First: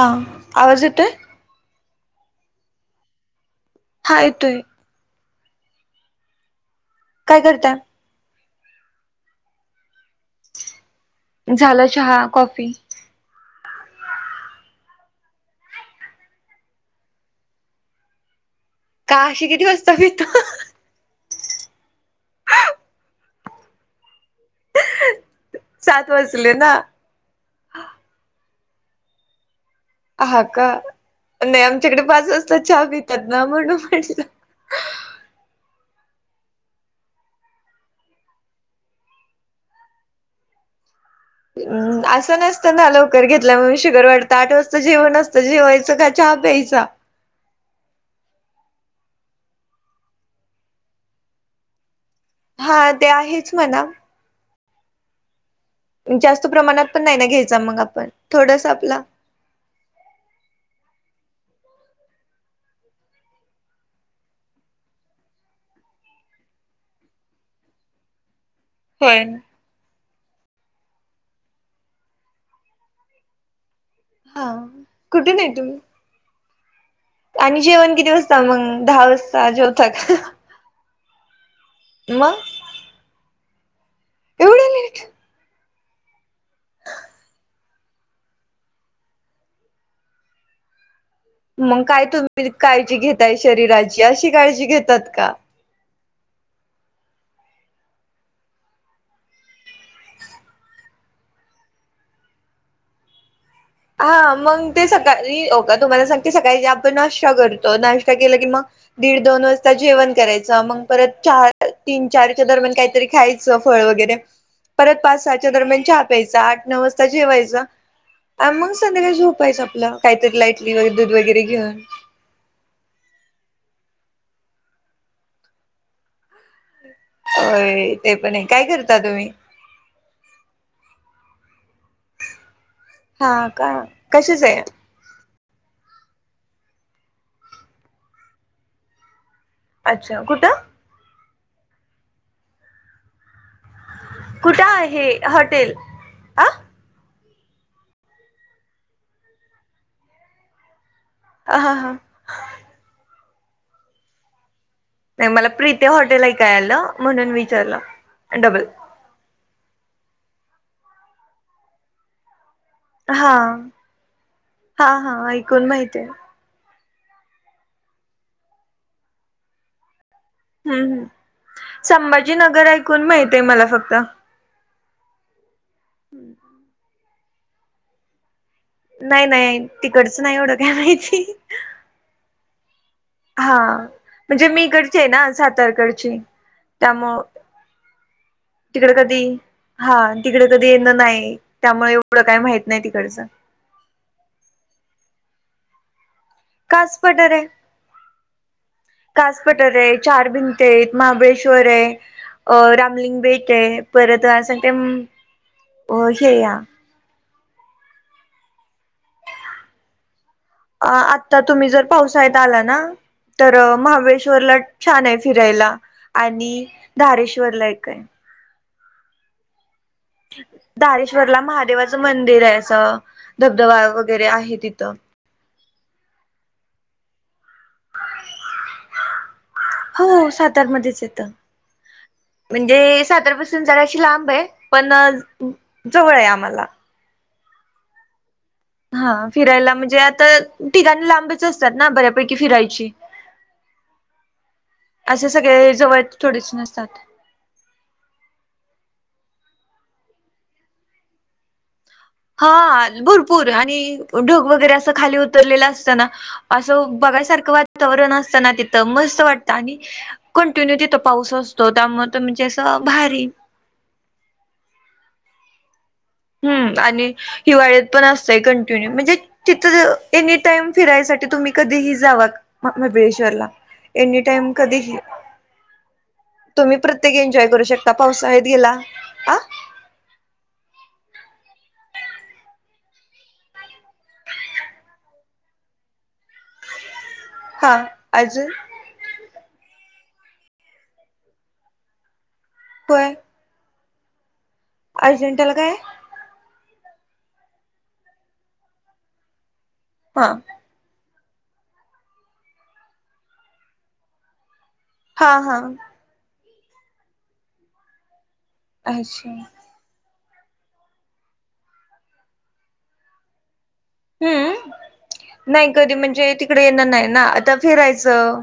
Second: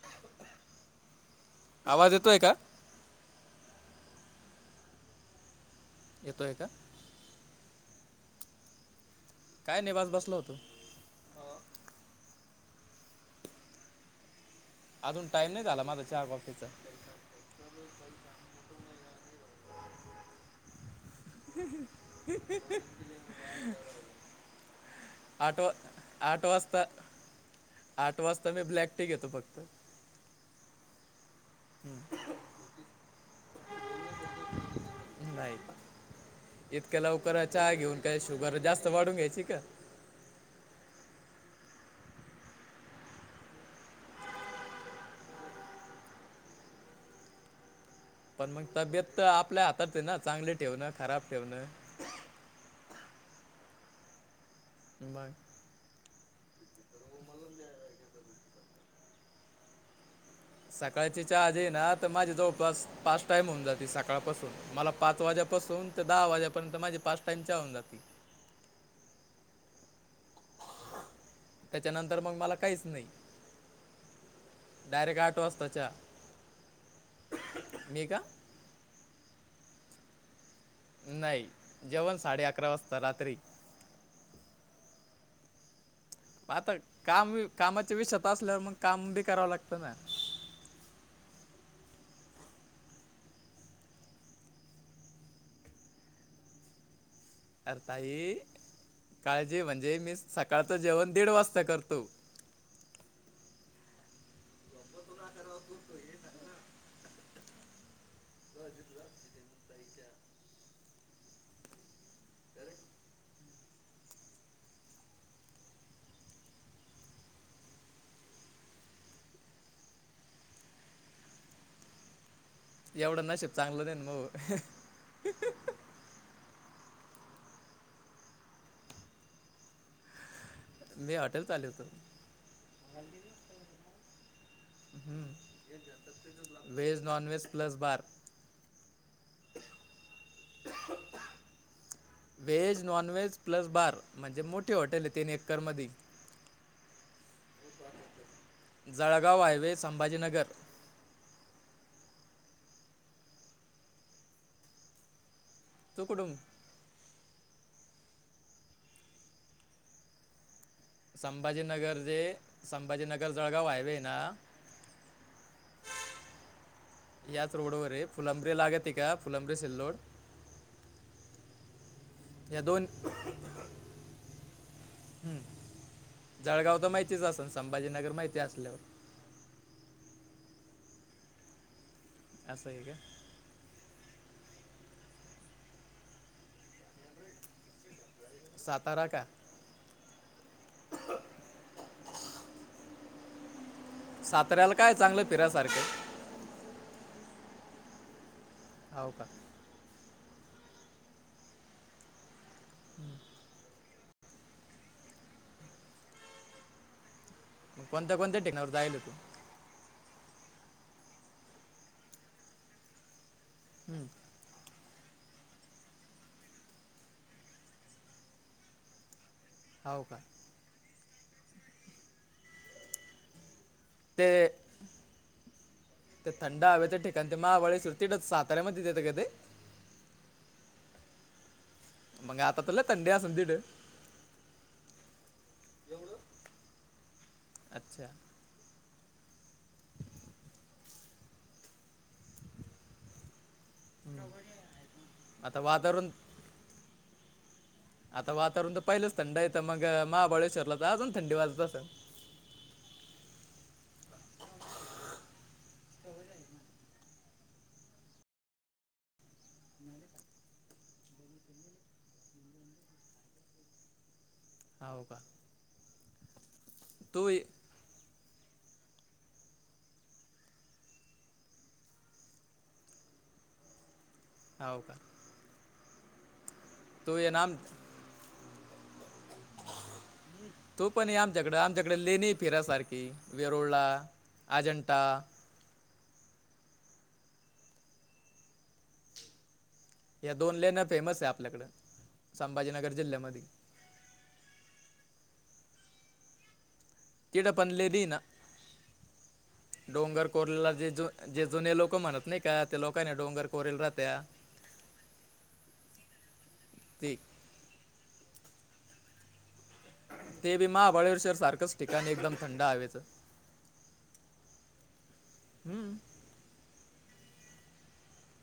ह आवाजेत आवाज येतोय का हायेतोय यतो ए का काय करताय काय निवास बसलो होतो. झालं चहा, कॉफी अजून टाइम नाही झाला माझा चहा कॉफीचा. का अशी किती वाजता पितो? [inaudible] [unintelligible] आठ वा सात आठ वाजले ना वाजता आठ वाजता मी ब्लॅक टी घेतो फक्त. हा का नाही आमच्याकडे पाच वाजता चहा पितात ना म्हणून म्हटलं. नाही इतक्या लवकराय च घेऊन काय शुगर जास्त वाढून घ्यायची का? म असं नसतं ना लवकर घेतल्या म्ह शुगर वाटतं आठ वाजता जेव नसतं जेवायचं खय चहा प्यायचा. पण मग तब्येत तर आपल्या हातात ना चांगले ठेवणं खराब ठेवणं. हा ते आहेच म्हणा. मग, जास्त प्रमाणात पण नाही ना घ्यायचा मग आपण थोडस आपला. सकाळची चहा आज येई ना तर माझी जवळपास पाच टाईम होऊन जाते. सकाळपासून मला पाच वाज्यापासून. दहा वाजेपयंत माझी पाच टाइम होन जाते. होय. त्याच्यानंतर मग मला काहीच नाही. हा डायरेक्ट आठ कुठून आहे वाचता तुम्ही चहा. आणि जेवण मी किती का वाजता मग दहा वाजता जेवथका? नाही जेवण साडे अकरा वाजता रात्री. एवढं लेट आता काम कामाच्या विषता असल्यावर मग काम बी करावं लागतं ना! मग काय तुम्ही काळजी घेताय शरीराची अशी काळजी घेतात का? अरे ताई काळजी म्हणजे मी सकाळचं जेवण दीड वाजता करतो. हा मग ते सकाळी का तुम्हाला सांगते सकाळी आपण अशा करू [unintelligible] नाश्ता केला की मग दीड दोन वाजता जेवण करायच मग परत चार तीन चारच्या दरम्यान काहीतरी खायच. फळ वगैरे परत पाच सहाच्या दरम्यान चहा प्यायचं आठ नऊ वाजता जेवायच. अ मग संध्याकाळी झोपायचं आपलं काहीतरी लाईटली दूध वगैरे घेऊन. एवढं नसीब चांगलं नाही मग, अ ते पण काय करता तुम्ही? मी हॉटेल चालवितो. हा का कशीच आहे. ह् veg non- veg plus bar अच्छा कुठं, veg non - veg plus bar म्हणजे, कुठं मोठी हॉटेल आहे तीन एकर हॉटेल मध्ये. आ जळगाव हायवे संभाजीनगर, आ हां हां नाही मला प्रीत तू हॉटेल कुठून ऐकाय आलं म्हणून विचारलं डबल. संभाजीनगर जे संभाजीनगर हा जळगाव हायवे ना! हा हा ऐकून माहितय. याच रोड वरे फुलंब्रीे लागत आहे का फुलंब्रीे सिल्लोड. हम् ह या संभाजीनगर ऐकून माहितय मला फक्त. हम्म, जळगाव तर माहितीच असेल संभाजीनगर माहिती असल्यावर. नाही नाही तिकडच नाही एवढं काय माहिती. असं आहे का? हा म्हणजे मीकडचे आहे ना सातारकडचे त्यामु सातारा का! हा तिकडे कधी येणं नाही त्यामुळे एवढं काही माहित नाही तिकडचं. सातऱ्याला काय चांगलं फिऱ्यासारखं? कास पठार आहे, हो का कास पठार! रआहे चार भिंत आहेत महाबळेश्वर आहे अ रामलिंग बेक आहे. परत अस सं ते हे आहे. कोणता कोणत्या ठिकाणावर जायल तू? अ आता तुम्ही जर पावसाळ्यात आला ना तर हम्म, महाबळेश्वरला छान आहे फिरायला आणि धारेश्वर ला एक आहे. हाव का! तारेश्वरला महादेवाचं मंदिर आहे असं धबधबा वगैरे ते आहे तिथं ते थंड हवेच ठिकाण ते महाबळेश्वर तिकडच सातऱ्यामध्ये येते का ते? हो सातारमध्येच येतं. मग आता तुला म्हणजे थंडी असेल तिथं सातारपासून जराशी लांब आहे पण जवळ आहे आम्हाला. अच्छा! हा फिरायला म्हणजे आता ठिकाणी लांबच असतात ना बऱ्या पैकी फिरायची असे आता सगळे जवळ वातावरण थोडीच नसतात. आता वातावरण तर पहिलंच थंड आहेेतं मग महाबळेश्वरला तर अजून थंडी वाजत असंन? हा भरपूर आणि ढग वगैरे असं खाली उतरलेला असत ना असं बघायसारखं वातावरण असताना तिथं मस्त वाटत आणि कंटिन्यू तिथं पाऊस असतो त्यामुळे म्हणजे असं भारी हाव का! हम्म आणि तू हिवाळ्यात पण असतय कंटिन्यू म्हणजे तिथं एनी टाईम फिरायसाठी तुम्ही कधीही जावा मबळेश्वरला एनी टाईम कधी हो ही का तुम्ही प्रत्येक तो ये ना एन्जॉय आम करू शकता. पावसाळ्यात गेला [inaudible] तू पण ये आमच्याकडे आमच्याकडे लेणी आहे फिराय सारखी वेरूळा, अजिंठा हा अजून? या दोन लेण्या फेमस आहे आपल्याकडं संभाजीनगर जिल्ह्यामधी. अजिंठ्याला काय? तिकड पण लेणी आहे ना डोंगर हा कोरलेला जे जो जे जुने लोक म्हणत नाही का त्या लोकांनी डोंगर कोरला राहत्या हा हा! ते अच्छा! ते बी महाबळेश्वर सारखंच ठिकाण एकदम थंड हवेचं. हम्म नाही कधी म्हणजे ती कडे येन नाही ना आता फिरायचं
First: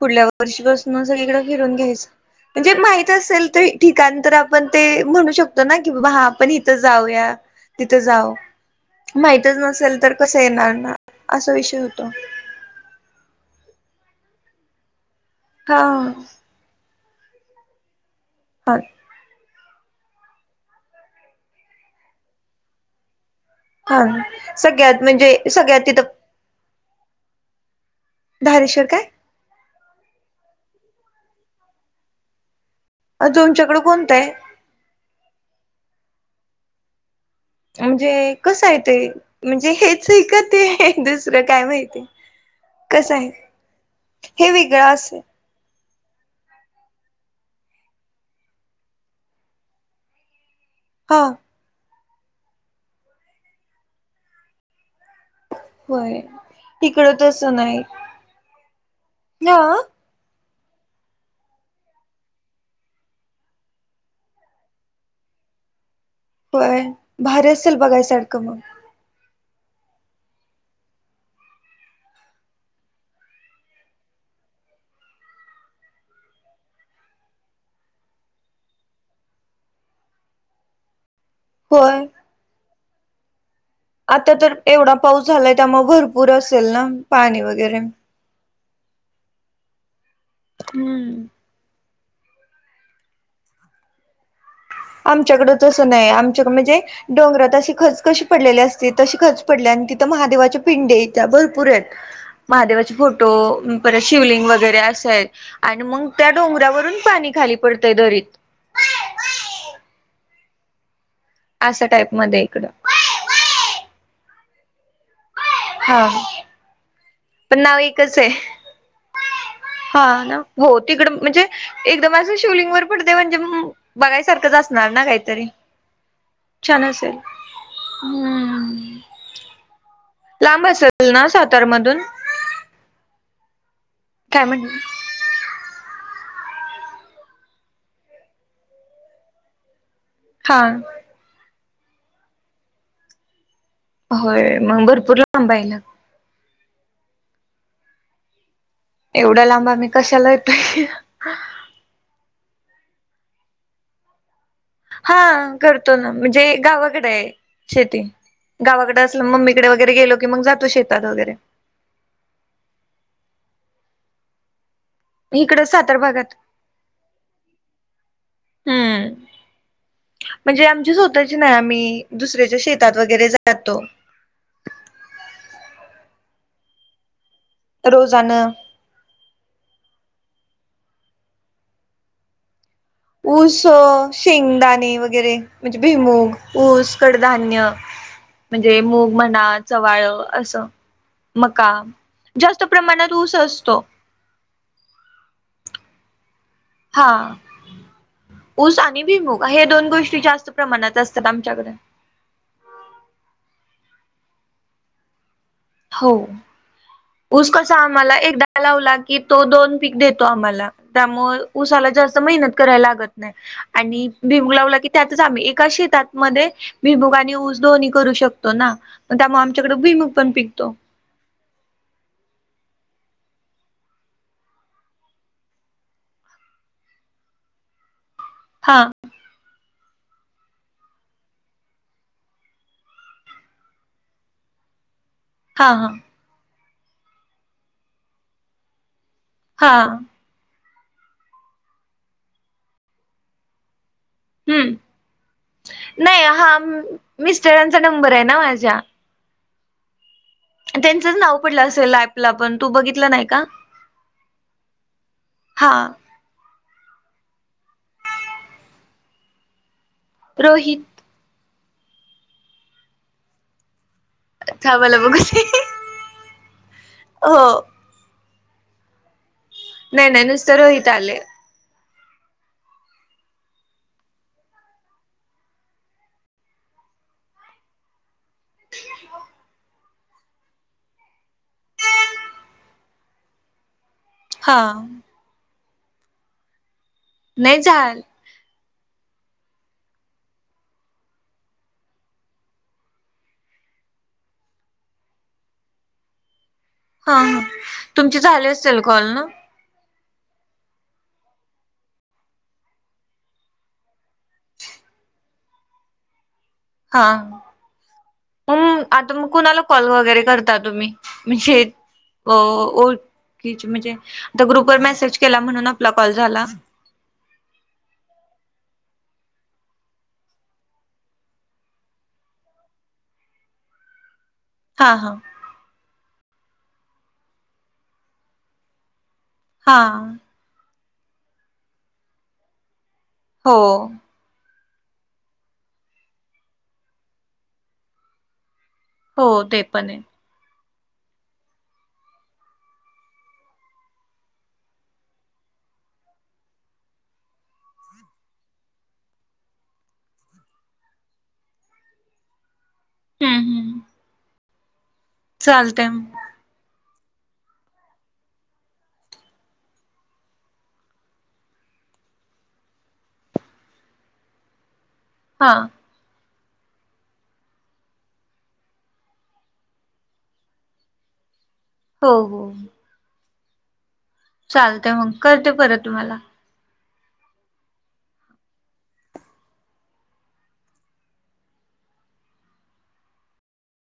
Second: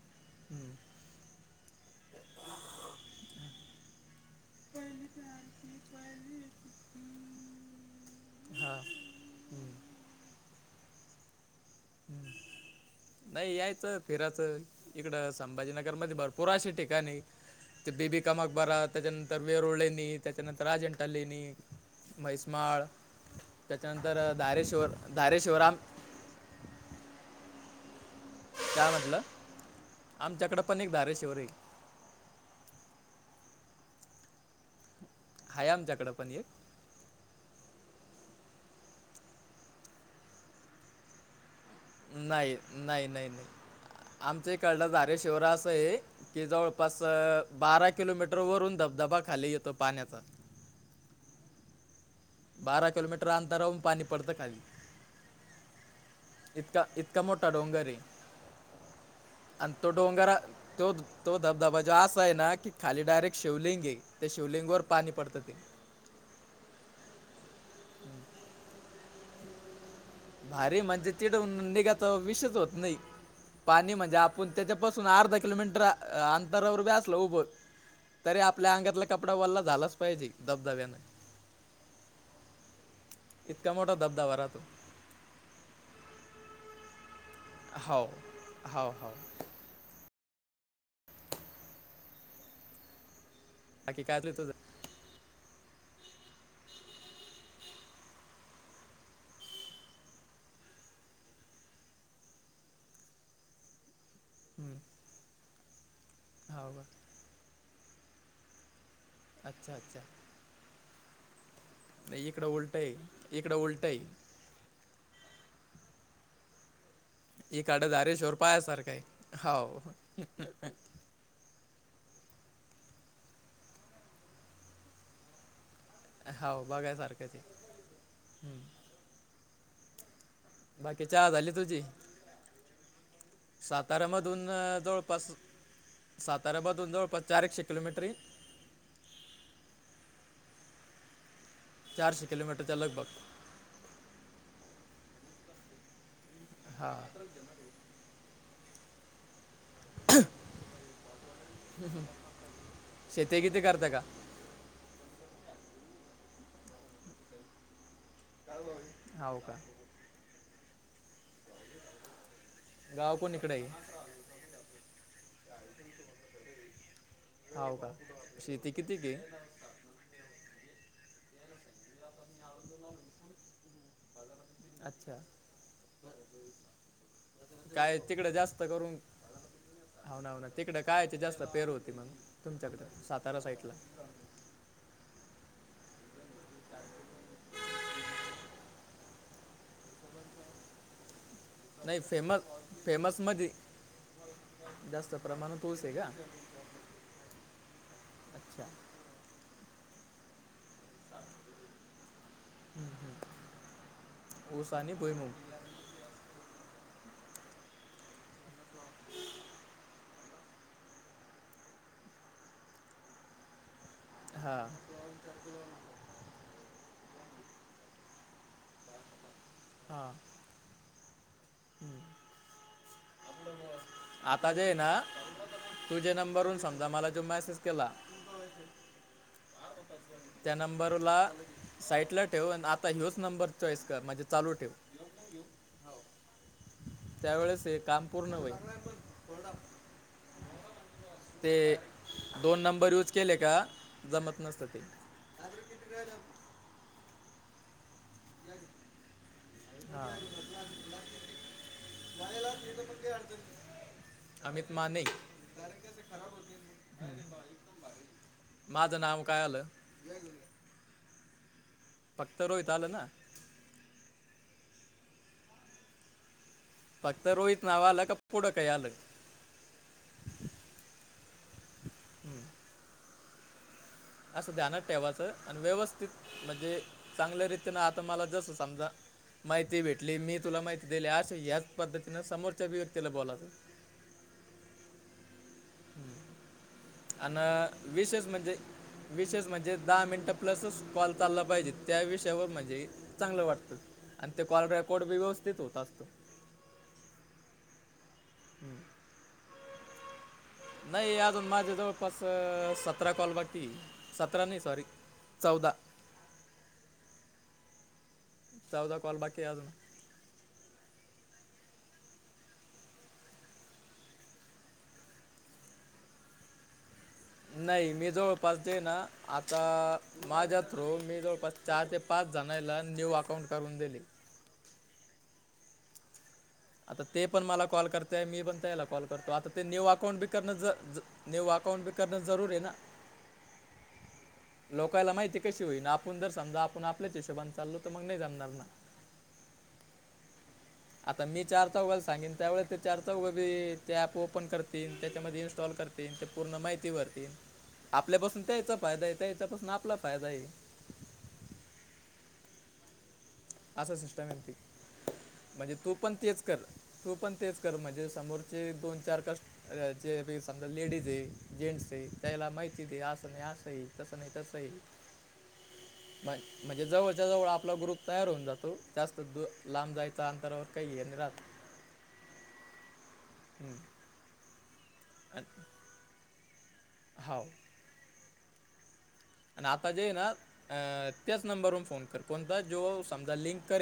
पुढल्या वर्षीपासून सगळीकडे फिरून घ्यायचं. म्हणजे माहित असेल तर ठिकाण तर आपण ते म्हणू शकतो ना की बाबा हा आपण इथं जाऊया! तिथं जाव हां माहितच नसेल तर कसं येणार ना असा विषय हो नाही यायचं फिराचं! इकडं हा संभाजीनगरमध्ये भरपूर असे ठिकाण आहेत बीबी काम हा मकबरा त्याच्यानंतर तर वेरुळलेणी त्याच्यानंतर अजिंठा लेणी म्हैसमाळ हा त्याच्यानंतर धारेश्वर सगळ्यात म्हणजे धारेश्वर आम सगळ्यात तिथं काय म्हणाल? आमच्याकडें पण एक धारेश्वर आहे. आस तुमच्याकडे कोणतं आहे? हाय आमच्याकडं पण एक! म्हणजे कसं आहे ते म्हणजे हेच आहे दुसरं काय माहिती? नाही नाही कसं नाही आहे नाही हे आमच्या इकडल वेगळं असेल झारेश्वर असं आहे कि जवळपास बारा किलोमीटर वरून धबधबा खाली येतो पाण्याचा. हो बारा किलोमीटर अंतरावरून पाणी पडत खाली. होय इतका इकडं इतका मोठा तसं नाही डोंगर आहे. हा आणि तो डोंगर तो तो धबधबा जो असा आहे ना, की खाली डायरेक्ट शिवलिंग आहे. ते शिवलिंग वर पाणी पडत ते. होय भारी असेल बघायसारखं मग. भारी म्हणजे, तिडून निघायच विषयच होत नाही. पाणी म्हणजे आपण त्याच्यापासून अर्धा किलोमीटर अंतरावर आसलो उभं तरी आपल्या अंगातला कपडा वल्ला झालाच पाहिजे धबधब्यान. होय. इतका मोठा आता धबधबा तर राहतो. एवढा पाऊस झालाय त्यामुळे भरपूर असेल ना पाणी वगैरे. हाव हाव. हम्म बाकी काय तुझं आमच्याकडं तसं नाही. आमच्याकड म्हणजे डोंगरात अशी खच कशी पडलेली असते, तशी खच पडलीय. आणि तिथे महादेवाचे पिंडे आहेत त्या. भरपूर आहेत. महादेवाचे फोटो परत शिवलिंग हम्म, वगैरे असेय. आणि मग त्या हो का डोंगरावरून पाणी खाली पडतंय दरीत. अच्छा अच्छा असा टाईप मध्ये इकडं उलट आहे. इकड उलट आहे. हा पण नाव इकड एकच धारेश्वर आहे पाह्य सारखं आहे. हाव. तिकडं म्हणजे एकदम असं शिवलिंग वर पडते म्हणजे, बघायसारखंच असणार ना काहीतरी. हाव छान असेल बघायसारखंच आहे हम्म लांब बाकी असेल ना चहा झाली तुझी सातारमधून. काय साताऱ्यामधून म्हण जवळपास साताऱ्यामधून जवळपास चारएकशे किलोमीटर येईल. हा चारशे किलोमीटरच्या लगभग होय मग भरपूर लांब आहे ना. हा एवढ्या लांब आम्ही कशाला येतोय. ह् ह शेती किती करता का? हा करतो ना. म्हणजे गावाकडे आहे शेती. गावाकडें असलं हाव का मम्मीकडे वगैरे गेलो की मग जातो शेतात वगैरे. गाव कोणीकड आहे. इकड सातार भागात. हाव का. शेती कितीक हम्म आहे. म्हणजे आमच्या स्वतःची नाही. आम्ही दुसऱ्याच्या शेतात वगैरे जातो. अच्छा काय तिकडं रोजानं जास्त करून हाव ना हाव ना तिकड कायची जास्त पेर होती मग. तुमच्याकडे सां ऊस, शेंगदाणे वगैरे म्हणजे भुईमुंग, ऊस, कडधान्य म्हणजे मूग म्हणा चवाळ असं मका नाही फेमस जास्त प्रमाणात ऊस फेमसमध्ये असतो. जास्त प्रमाण ऊस आहे का? हा अच्छा ऊस आणि भिईमुंग हे दोन गोष्टी जास्त प्रमाणात असतात आमच्याकडे. ऊस आणि भुईमूग हो ऊस कसा आम्हाला एकदा लावला की तो दोन. पीक देतो आम्हाला त्यामुळे उसाला जास्त मेहनत करा लागत नाही आणि. भिमू हा लावला की त्यातच आम्ही एका शेतातमध्ये भिमूगा आणि ऊस दोन्ही करू शकतो. त्यामुळे आमच्याकडे भुईमग पण पिकतो. हम्. आता जे आहे ना तुझे नंबरन समजा मला जो मेसेज केला. हा. त्या नंबरला साईटला ठेव आता ह्योच नंबर चॉईस कर म्हणजे चालू ठेव. हा हा त्यावेळेस हे काम पूर्ण वय. हा. ते दोन नंबर यूज केले का जमत नसत हम्म ते. तादृची क्रयला. नाही हा मिस्टरांचा नंबर आहे ना माझ्या. हा. त्यांचंच नाव पडलं असेल पला पण तू बघितलं नाही का. अमित मा नाही. हा माझं नाव काय आलं. तोहीित. फक्त रोहितलं ना. बला ब कुसे. फक्त रोहित नाव आलं का पुढं काही आलं. नाही नाही नुसतं रहित आले. असं ध्यानात ठेवायचं आणि व्यवस्थित म्हणजे चांगल्या रीतीन आता मला जसं समजा. माहिती भेटली मी तुला माहिती दिली अशे ह्याच पद्धतीनं समोरच्या अभिव्यक्तीला बोलाच. [unintelligible] [inaudible] हा. अ नाही झाल विशेष म्हणजे. विषयष म्हणजे दहा मिनिटं प्लसच कॉल चालला पाहिजे त्या विषयावर म्हणजे चांगलं वाटतं. आणि ते कॉल रेकॉर्ड बी व्यवस्थित होत असतो. हां हां तुमचे झाले हम्म. असेल कॉल ना. नाही अजून माझे जवळपास सतरा कॉल वाटती सतरा नाही सॉरी. चौदा. हा मग चौदा आता कॉल मग बाकी आहे कुणाला अजून कॉल वगैरे करत. तुम्ही म्हणजे. ओके म्हणजे आता ग्रुपवर मेसेज केला म्हणून आपला कॉल झाला. नाही मी जवळपासते ना आता माझ्या थ्रो मी जवळपासते. चार ते पाच जणांला न्यू अकाऊंट काढून दिले. हा हा. आता ते पण मला कॉल करतेय मी पण त्याला कॉल करतो आता ते हा न्यू अकाउंट बिक. कर ने वकाउंट पे करणे जरूर आहे ना. हो. लोकांला माहिती कशी होईना आपण जर समजा आपण आपल्या हिशोबान चालो तर मग नाही जाणणार ना. हो ते पण. तर मी चारचा उगल सांगेन त्यावेळेस ते चारचा उगली ते ॅप ओपन करतील त्याच्यामध्ये इन्स्टॉल करते. ते पूर्ण माहिती भरतील आपल्यापासून त्याचा फायदा आहे त्याच्यापासून आपला फायदा आहे. हम्म हम्. सम म्हणजे तू पण तेच कर. तू पण तेच कर म्हणजे समोरचे दोन चार कष्ट. अ जे समजा लेडीज आहे जेंट्स आहे त्याला माहिती दे असं नाही असंही तसं नाही तसं आहे. [unintelligible] हा. होय. म्हणजे जवळच्या-जवळ आपला ग्रुप तयार होऊन जातो. जास्त द -लांब जायच्या अंतरावर काही ये राहतो. हो हो. हम्म चालतेय मग, करते आणि- परत तुम्हाला. हाव. आणि आता जे ना,, त्याच नंबरवरून फोन कर. कोणता, जो समजा लिंक करेल